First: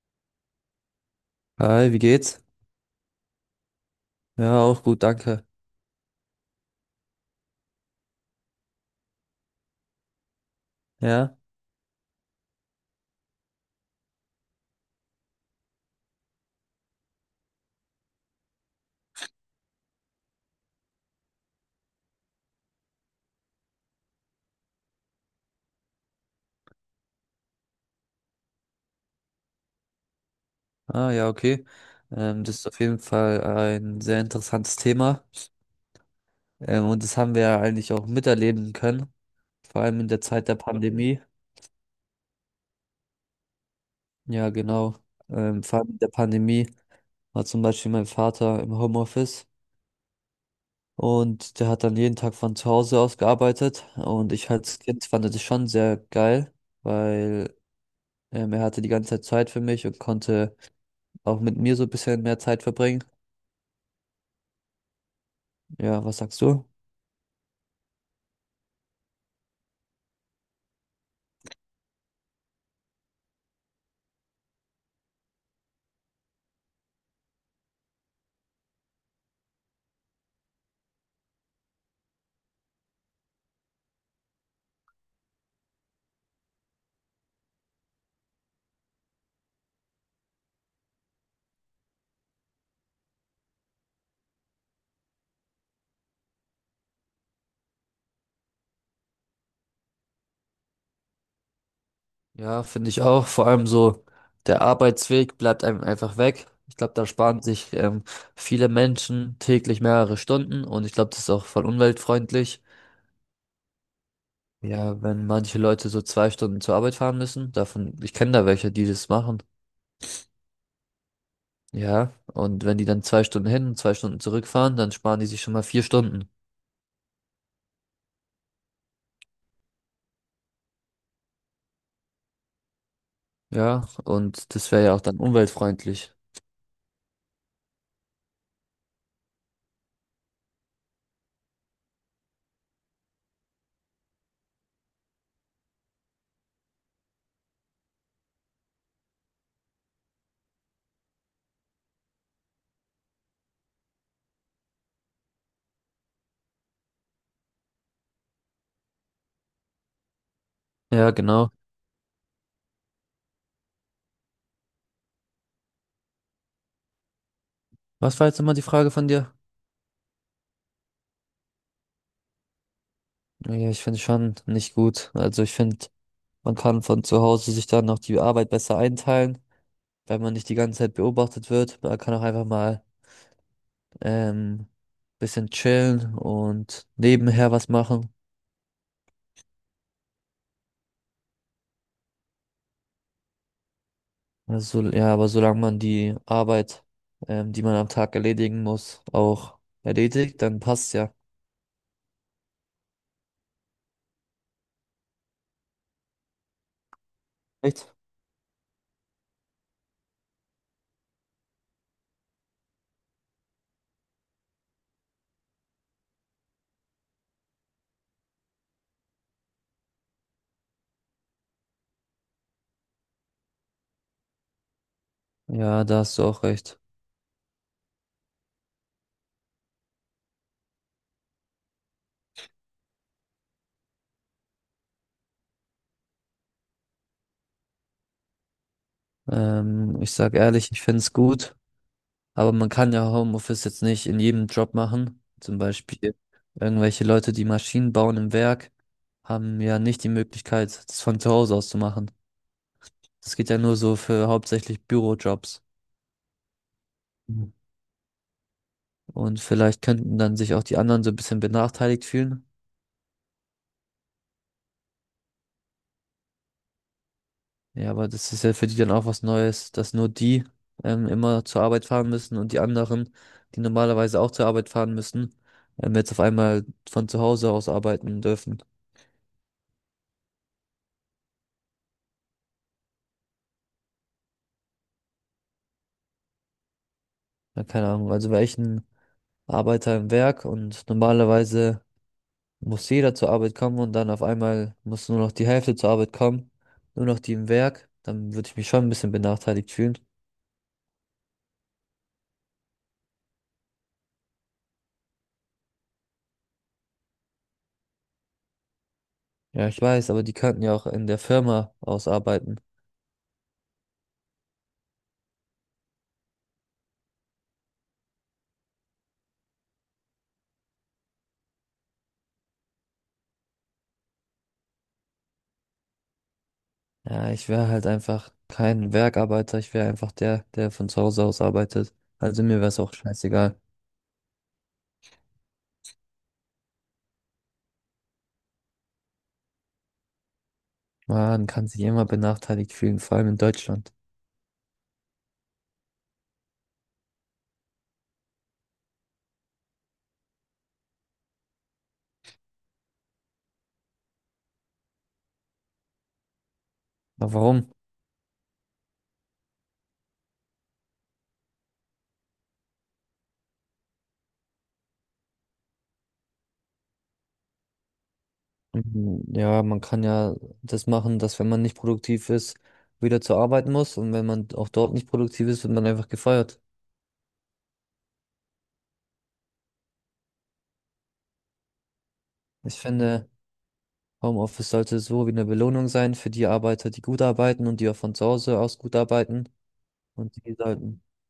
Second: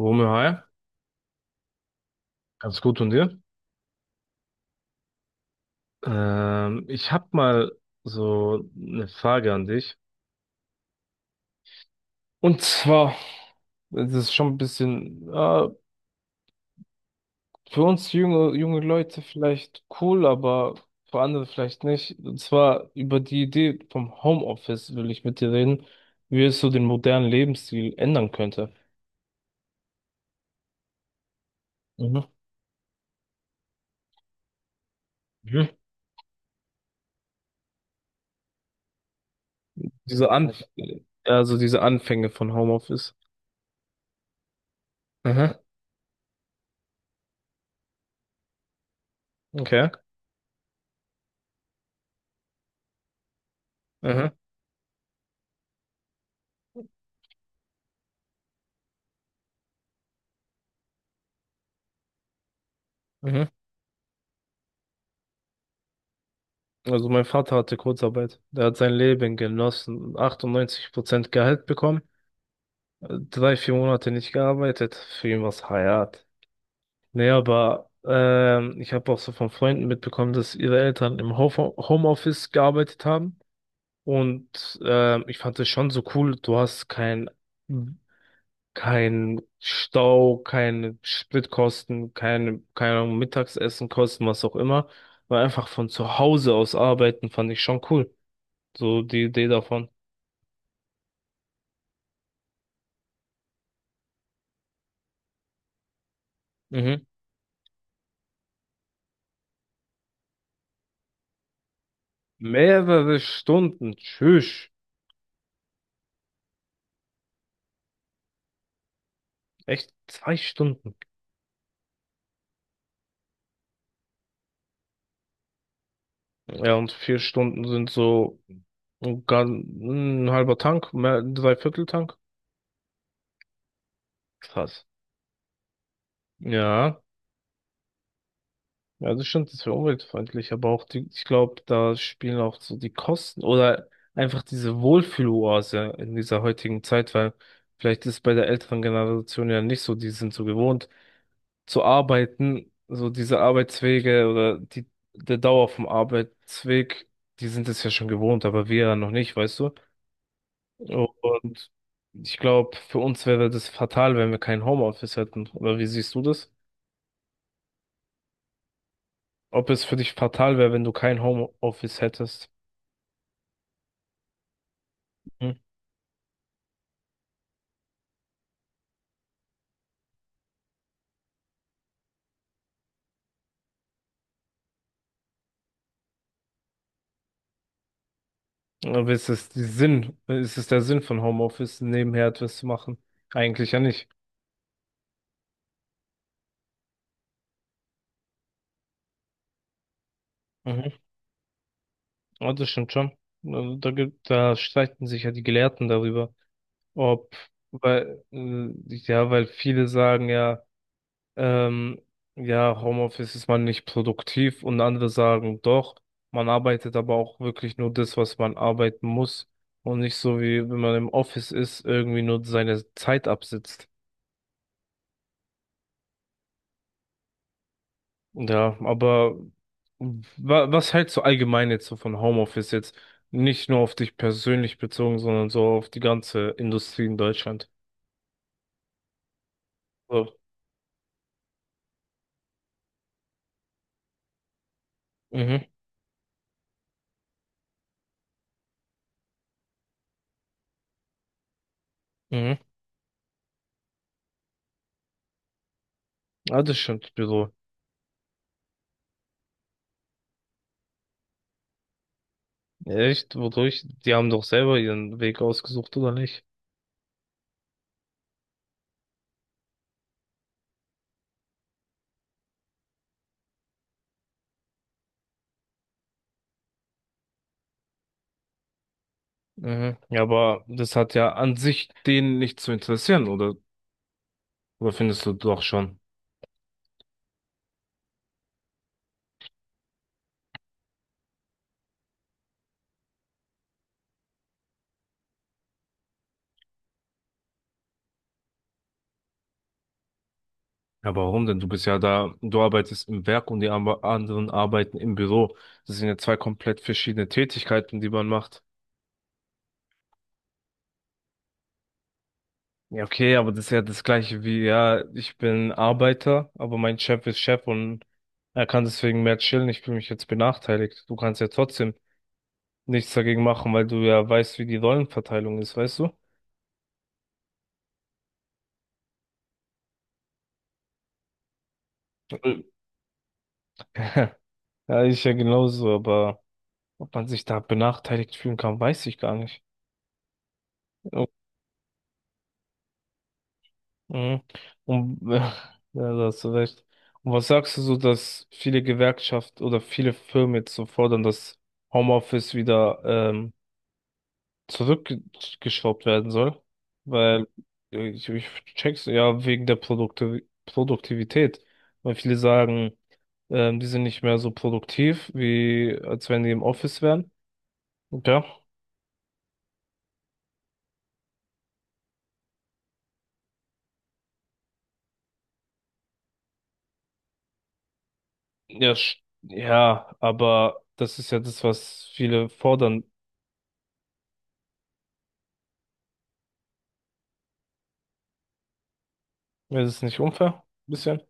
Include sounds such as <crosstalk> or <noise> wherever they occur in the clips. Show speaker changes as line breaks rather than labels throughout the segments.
Romeo, hi,
Hi, wie geht's?
ganz gut und dir?
Ja, auch gut, danke.
Ich habe mal so eine Frage an dich.
Ja,
Und zwar, das ist schon ein bisschen für uns junge Leute vielleicht cool, aber für andere vielleicht nicht. Und zwar über die Idee vom Homeoffice will ich mit dir reden, wie es so den modernen Lebensstil ändern könnte.
ah, ja, okay.
Mhm.
Das ist auf jeden Fall ein sehr interessantes Thema.
Mhm.
Und das haben wir ja eigentlich auch miterleben können, vor allem in der
Diese
Zeit der
Anf
Pandemie.
Also diese Anfänge von Homeoffice.
Ja, genau.
Mhm.
Vor allem in der Pandemie war zum Beispiel mein Vater im Homeoffice
Okay.
und der hat dann jeden Tag von zu Hause aus gearbeitet.
Mhm.
Und ich als Kind fand das schon sehr geil, weil er hatte die ganze Zeit Zeit für mich und konnte auch mit mir so ein bisschen mehr Zeit verbringen.
Mhm.
Ja, was sagst du?
Also mein Vater hatte Kurzarbeit. Der hat sein Leben genossen. 98% Gehalt bekommen. Drei, vier Monate nicht gearbeitet. Für ihn war's Hayat. Nee, aber ich habe auch so von Freunden mitbekommen, dass ihre Eltern im Ho Homeoffice gearbeitet haben. Und ich fand es schon so cool. Du hast kein Stau, keine Spritkosten, keine Ahnung, Mittagsessenkosten, was auch immer. Weil einfach von zu Hause aus arbeiten fand ich schon cool. So die Idee davon.
Ja, finde ich auch. Vor allem so, der Arbeitsweg bleibt einem einfach weg. Ich glaube,
Mhm.
da sparen sich viele Menschen täglich mehrere Stunden und ich glaube, das ist auch voll umweltfreundlich.
Mehrere Stunden. Tschüss.
Ja, wenn manche Leute so zwei Stunden zur Arbeit fahren müssen, davon, ich kenne da welche, die das machen.
Echt zwei Stunden.
Ja, und wenn die dann zwei Stunden hin und zwei Stunden zurückfahren, dann sparen die sich schon mal vier Stunden.
Ja, und vier Stunden sind so ein, gan- ein halber Tank, mehr, ein Dreiviertel-Tank.
Ja, und das
Krass.
wäre ja auch dann umweltfreundlich.
Ja. Ja, das stimmt, das wäre umweltfreundlich, aber auch die, ich glaube, da spielen auch so die Kosten oder einfach diese Wohlfühloase in dieser heutigen Zeit, weil vielleicht ist bei der älteren Generation ja nicht so, die sind so gewohnt zu arbeiten, so diese Arbeitswege oder die, der Dauer vom Arbeitsweg, die sind es ja schon gewohnt, aber wir ja noch nicht, weißt du?
Ja, genau.
Und ich glaube, für uns wäre das fatal, wenn wir kein Homeoffice hätten. Oder wie siehst du das?
Was war jetzt nochmal die Frage von dir?
Ob es für dich fatal wäre, wenn du kein Homeoffice hättest?
Ja, ich finde schon nicht gut. Also
Hm?
ich finde, man kann von zu Hause sich dann noch die Arbeit besser einteilen, weil man nicht die ganze Zeit beobachtet wird. Man kann auch einfach mal ähm, bisschen chillen und nebenher was machen.
Aber ist es die Sinn, ist es der Sinn von Homeoffice, nebenher etwas zu machen? Eigentlich ja nicht.
Also, ja, aber solange man die Arbeit, die man am Tag erledigen muss, auch erledigt, dann
Mhm.
passt ja.
Ja, das stimmt schon. Also da streiten sich ja die Gelehrten darüber. ob,
Echt?
Weil, ja, weil viele sagen ja, ähm, ja, Homeoffice ist man nicht produktiv und andere sagen doch, man arbeitet aber auch wirklich nur das, was man arbeiten muss und nicht so wie wenn man im Office ist, irgendwie nur seine Zeit absitzt.
Ja, da hast du auch recht.
Ja, aber wa was hältst du allgemein jetzt so von Homeoffice jetzt? Nicht nur auf dich persönlich bezogen, sondern so auf die ganze Industrie in Deutschland.
Ich
So.
sag ehrlich, ich find's gut. Aber man kann ja Homeoffice jetzt nicht in jedem Job machen. Zum
Mhm,
Beispiel irgendwelche Leute, die Maschinen bauen im Werk, haben ja nicht die Möglichkeit, das von zu Hause aus zu machen.
mhm.
Das geht ja nur so für hauptsächlich Bürojobs.
Ja, das stimmt, Büro.
Mhm. Und vielleicht könnten dann sich auch die anderen so ein bisschen benachteiligt fühlen.
Echt? Wodurch? Die haben doch selber ihren Weg ausgesucht, oder nicht?
Ja, aber das ist ja für die dann auch was Neues, dass nur die immer zur Arbeit fahren müssen und die anderen, die normalerweise auch zur Arbeit fahren müssen, jetzt auf einmal von zu Hause aus arbeiten dürfen.
Mhm. Ja, aber das hat ja an sich denen nicht zu interessieren, oder? Oder findest du doch schon?
Ja, keine Ahnung. Also welchen Arbeiter im Werk und normalerweise muss jeder zur Arbeit kommen und dann auf einmal muss nur noch die Hälfte zur Arbeit kommen, nur noch die im Werk, dann würde ich mich schon ein bisschen benachteiligt fühlen.
Ja, warum denn? Du bist ja da, du arbeitest im Werk und die anderen arbeiten im Büro. Das sind ja zwei komplett verschiedene Tätigkeiten, die man macht.
Ja, ich weiß, aber die könnten ja auch in der Firma ausarbeiten.
Ja, okay, aber das ist ja das gleiche wie, ja, ich bin Arbeiter, aber mein Chef ist Chef und er kann deswegen mehr chillen. Ich fühle mich jetzt benachteiligt. Du kannst ja trotzdem nichts dagegen machen, weil du ja weißt, wie die Rollenverteilung ist, weißt du?
Ja, ich wäre halt einfach kein Werkarbeiter, ich wäre einfach der, der von zu Hause aus arbeitet. Also mir
Mhm.
wäre es auch scheißegal.
<laughs> Ja, ich ja genauso, aber ob man sich da benachteiligt fühlen kann, weiß ich gar nicht. Oh,
Man kann sich immer benachteiligt fühlen, vor allem in Deutschland.
mhm. Und, <laughs> ja, da hast du recht. Und was sagst du so, dass viele Gewerkschaften oder viele Firmen jetzt so fordern, dass Homeoffice wieder zurückgeschraubt werden soll,
Aber
weil
warum?
ich check's ja wegen der Produktivität, weil viele sagen, die sind nicht mehr so produktiv, wie als wenn die im Office wären. Und ja,
Mhm, ja, man kann ja das machen, dass wenn man nicht produktiv ist, wieder zur Arbeit muss und wenn man auch dort nicht produktiv ist, wird man einfach gefeuert.
ja, sch- ja, aber das ist ja das, was viele
Ich
fordern.
finde, Homeoffice sollte so wie eine Belohnung sein für die Arbeiter, die gut arbeiten und die auch von zu Hause aus gut arbeiten.
Wäre das nicht
Und die
unfair? Ein
sollten,
bisschen?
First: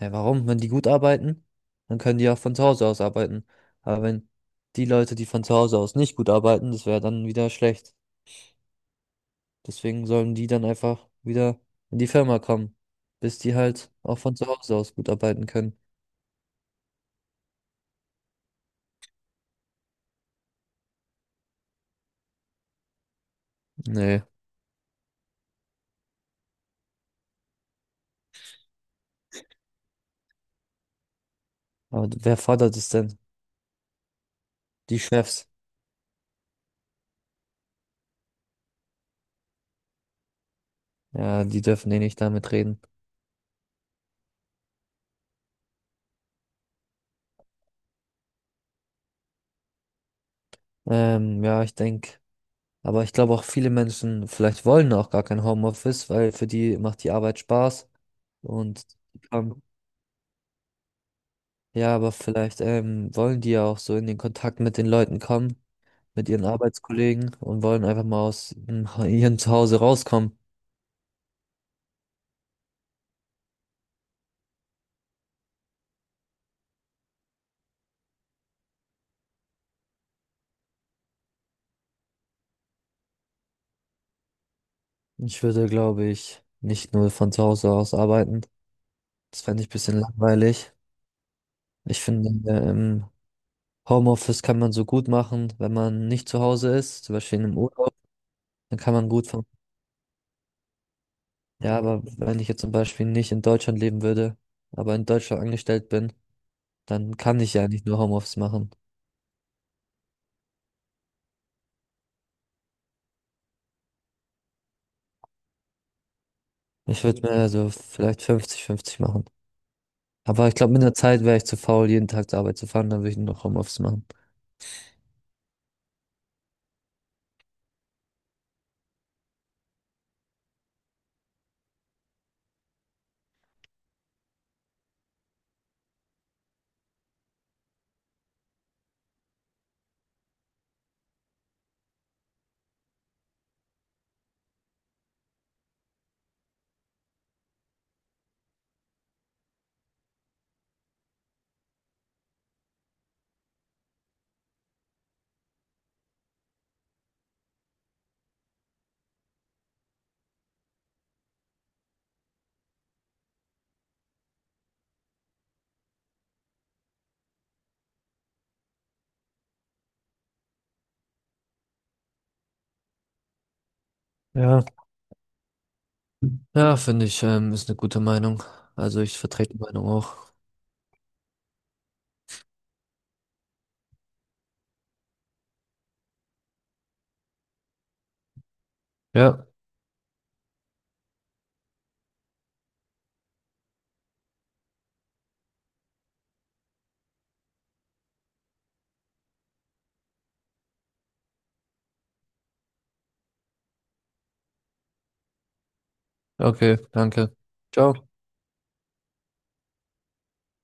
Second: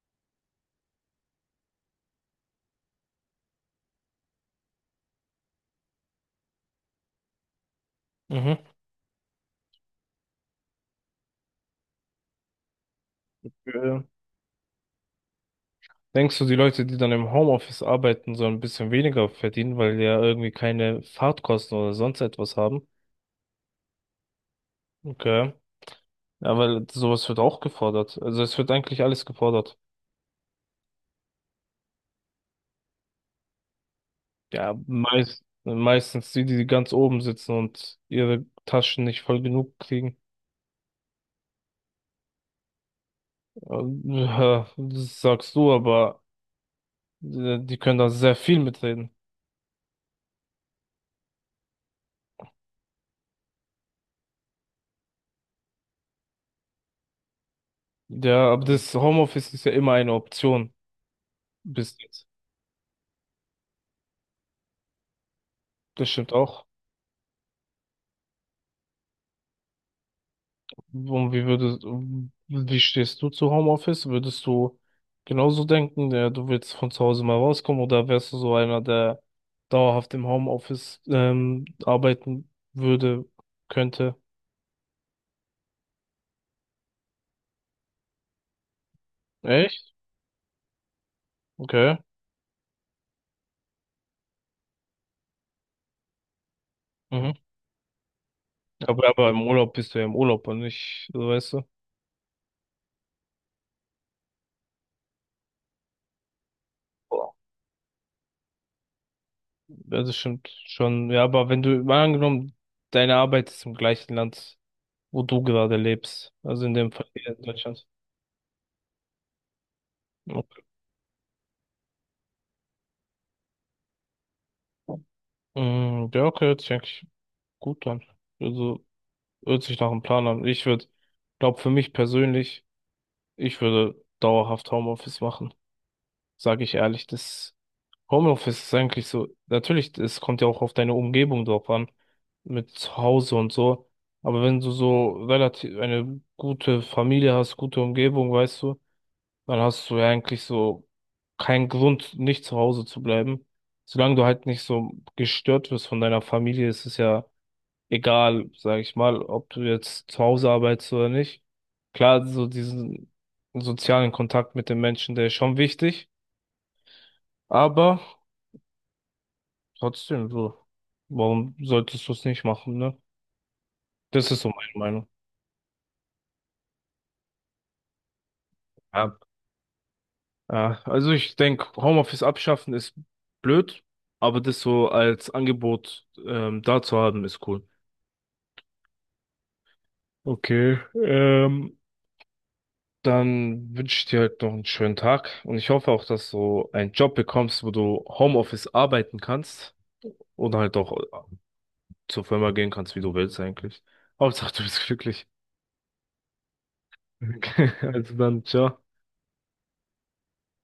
ja, warum? Wenn die gut arbeiten, dann können die auch von zu Hause aus arbeiten. Aber wenn die Leute, die von zu Hause aus nicht gut arbeiten, das wäre dann wieder schlecht.
Mhm.
Deswegen sollen die dann einfach wieder in die Firma kommen, bis die halt
Äh,
auch von zu Hause aus gut arbeiten können.
Denkst du, die Leute, die dann im Homeoffice arbeiten, sollen ein bisschen weniger verdienen, weil die ja irgendwie keine Fahrtkosten oder sonst etwas haben?
Nee,
Okay. Ja, weil sowas wird auch gefordert. Also es wird eigentlich alles gefordert.
aber wer fordert es denn?
Ja,
Die Chefs.
meistens die, die ganz oben sitzen und ihre Taschen nicht voll genug kriegen.
Ja, die dürfen eh nicht damit reden.
Ähm, Das sagst du, aber die können da sehr viel mitreden.
Ja, ich denke, aber ich glaube auch viele Menschen vielleicht wollen auch gar kein Homeoffice, weil für die macht die Arbeit Spaß
Ja, aber
und
das
die
Homeoffice ist ja immer eine Option
ja,
bis
aber
jetzt.
vielleicht wollen die ja auch so in den Kontakt mit den Leuten kommen,
Das
mit
stimmt
ihren
auch.
Arbeitskollegen und wollen einfach mal aus <laughs> ihrem Zuhause rauskommen.
Und wie stehst du zu Homeoffice? Würdest du genauso denken, du willst von zu Hause mal rauskommen oder wärst du so einer, der dauerhaft im Homeoffice arbeiten würde, könnte?
Ich würde, glaube ich, nicht nur von zu Hause aus arbeiten. Das fände ich ein
Echt?
bisschen langweilig.
Okay.
Ich finde, im Homeoffice kann man so gut machen, wenn man nicht zu Hause ist, zum
Mhm.
Beispiel in einem Urlaub, dann kann man gut
Aber im
von.
Urlaub bist du ja im Urlaub und nicht, so weißt du?
Ja, aber wenn ich jetzt zum Beispiel nicht in Deutschland leben würde, aber in Deutschland angestellt bin, dann
Boah.
kann ich ja nicht nur Homeoffice machen.
Ja, das stimmt schon. Ja, aber wenn du, mal angenommen, deine Arbeit ist im gleichen Land, wo du gerade lebst, also in dem
Ich
Fall
würde mir
hier in
also
Deutschland.
vielleicht 50-50 machen. Aber ich
Okay.
glaube, mit der Zeit wäre ich zu faul, jeden Tag zur Arbeit zu fahren, dann würde ich nur noch Homeoffice machen.
Mhm, ja, okay, check. Gut dann. Also hört sich nach einem Plan an. Glaube für mich persönlich, ich würde dauerhaft Homeoffice machen. Sage ich ehrlich, das Homeoffice ist eigentlich so, natürlich, es kommt ja auch auf deine Umgebung drauf an, mit zu Hause und so. Aber wenn du so relativ eine gute Familie hast, gute Umgebung, weißt du, dann hast du ja eigentlich so keinen Grund, nicht zu Hause zu bleiben. Solange du halt nicht so gestört wirst von deiner Familie, ist es ja egal, sage ich mal, ob du jetzt zu Hause arbeitest oder nicht. Klar, so diesen sozialen Kontakt mit den Menschen, der ist schon wichtig, aber trotzdem so, warum solltest du es nicht machen, ne? Das ist so
Ja.
meine Meinung.
Ja, finde ich, ist eine gute Meinung. Also
Ja,
ich vertrete die Meinung auch.
ja, also ich denke, Homeoffice abschaffen ist blöd, aber das so als Angebot da zu haben, ist cool.
Ja,
Okay, ähm, dann wünsche ich dir halt noch einen schönen Tag und ich hoffe auch, dass du einen Job bekommst, wo du Homeoffice arbeiten kannst oder halt auch zur Firma gehen kannst, wie du willst eigentlich. Hauptsache, du bist glücklich.
okay, danke.
<laughs> Also
Ciao.
dann, ciao.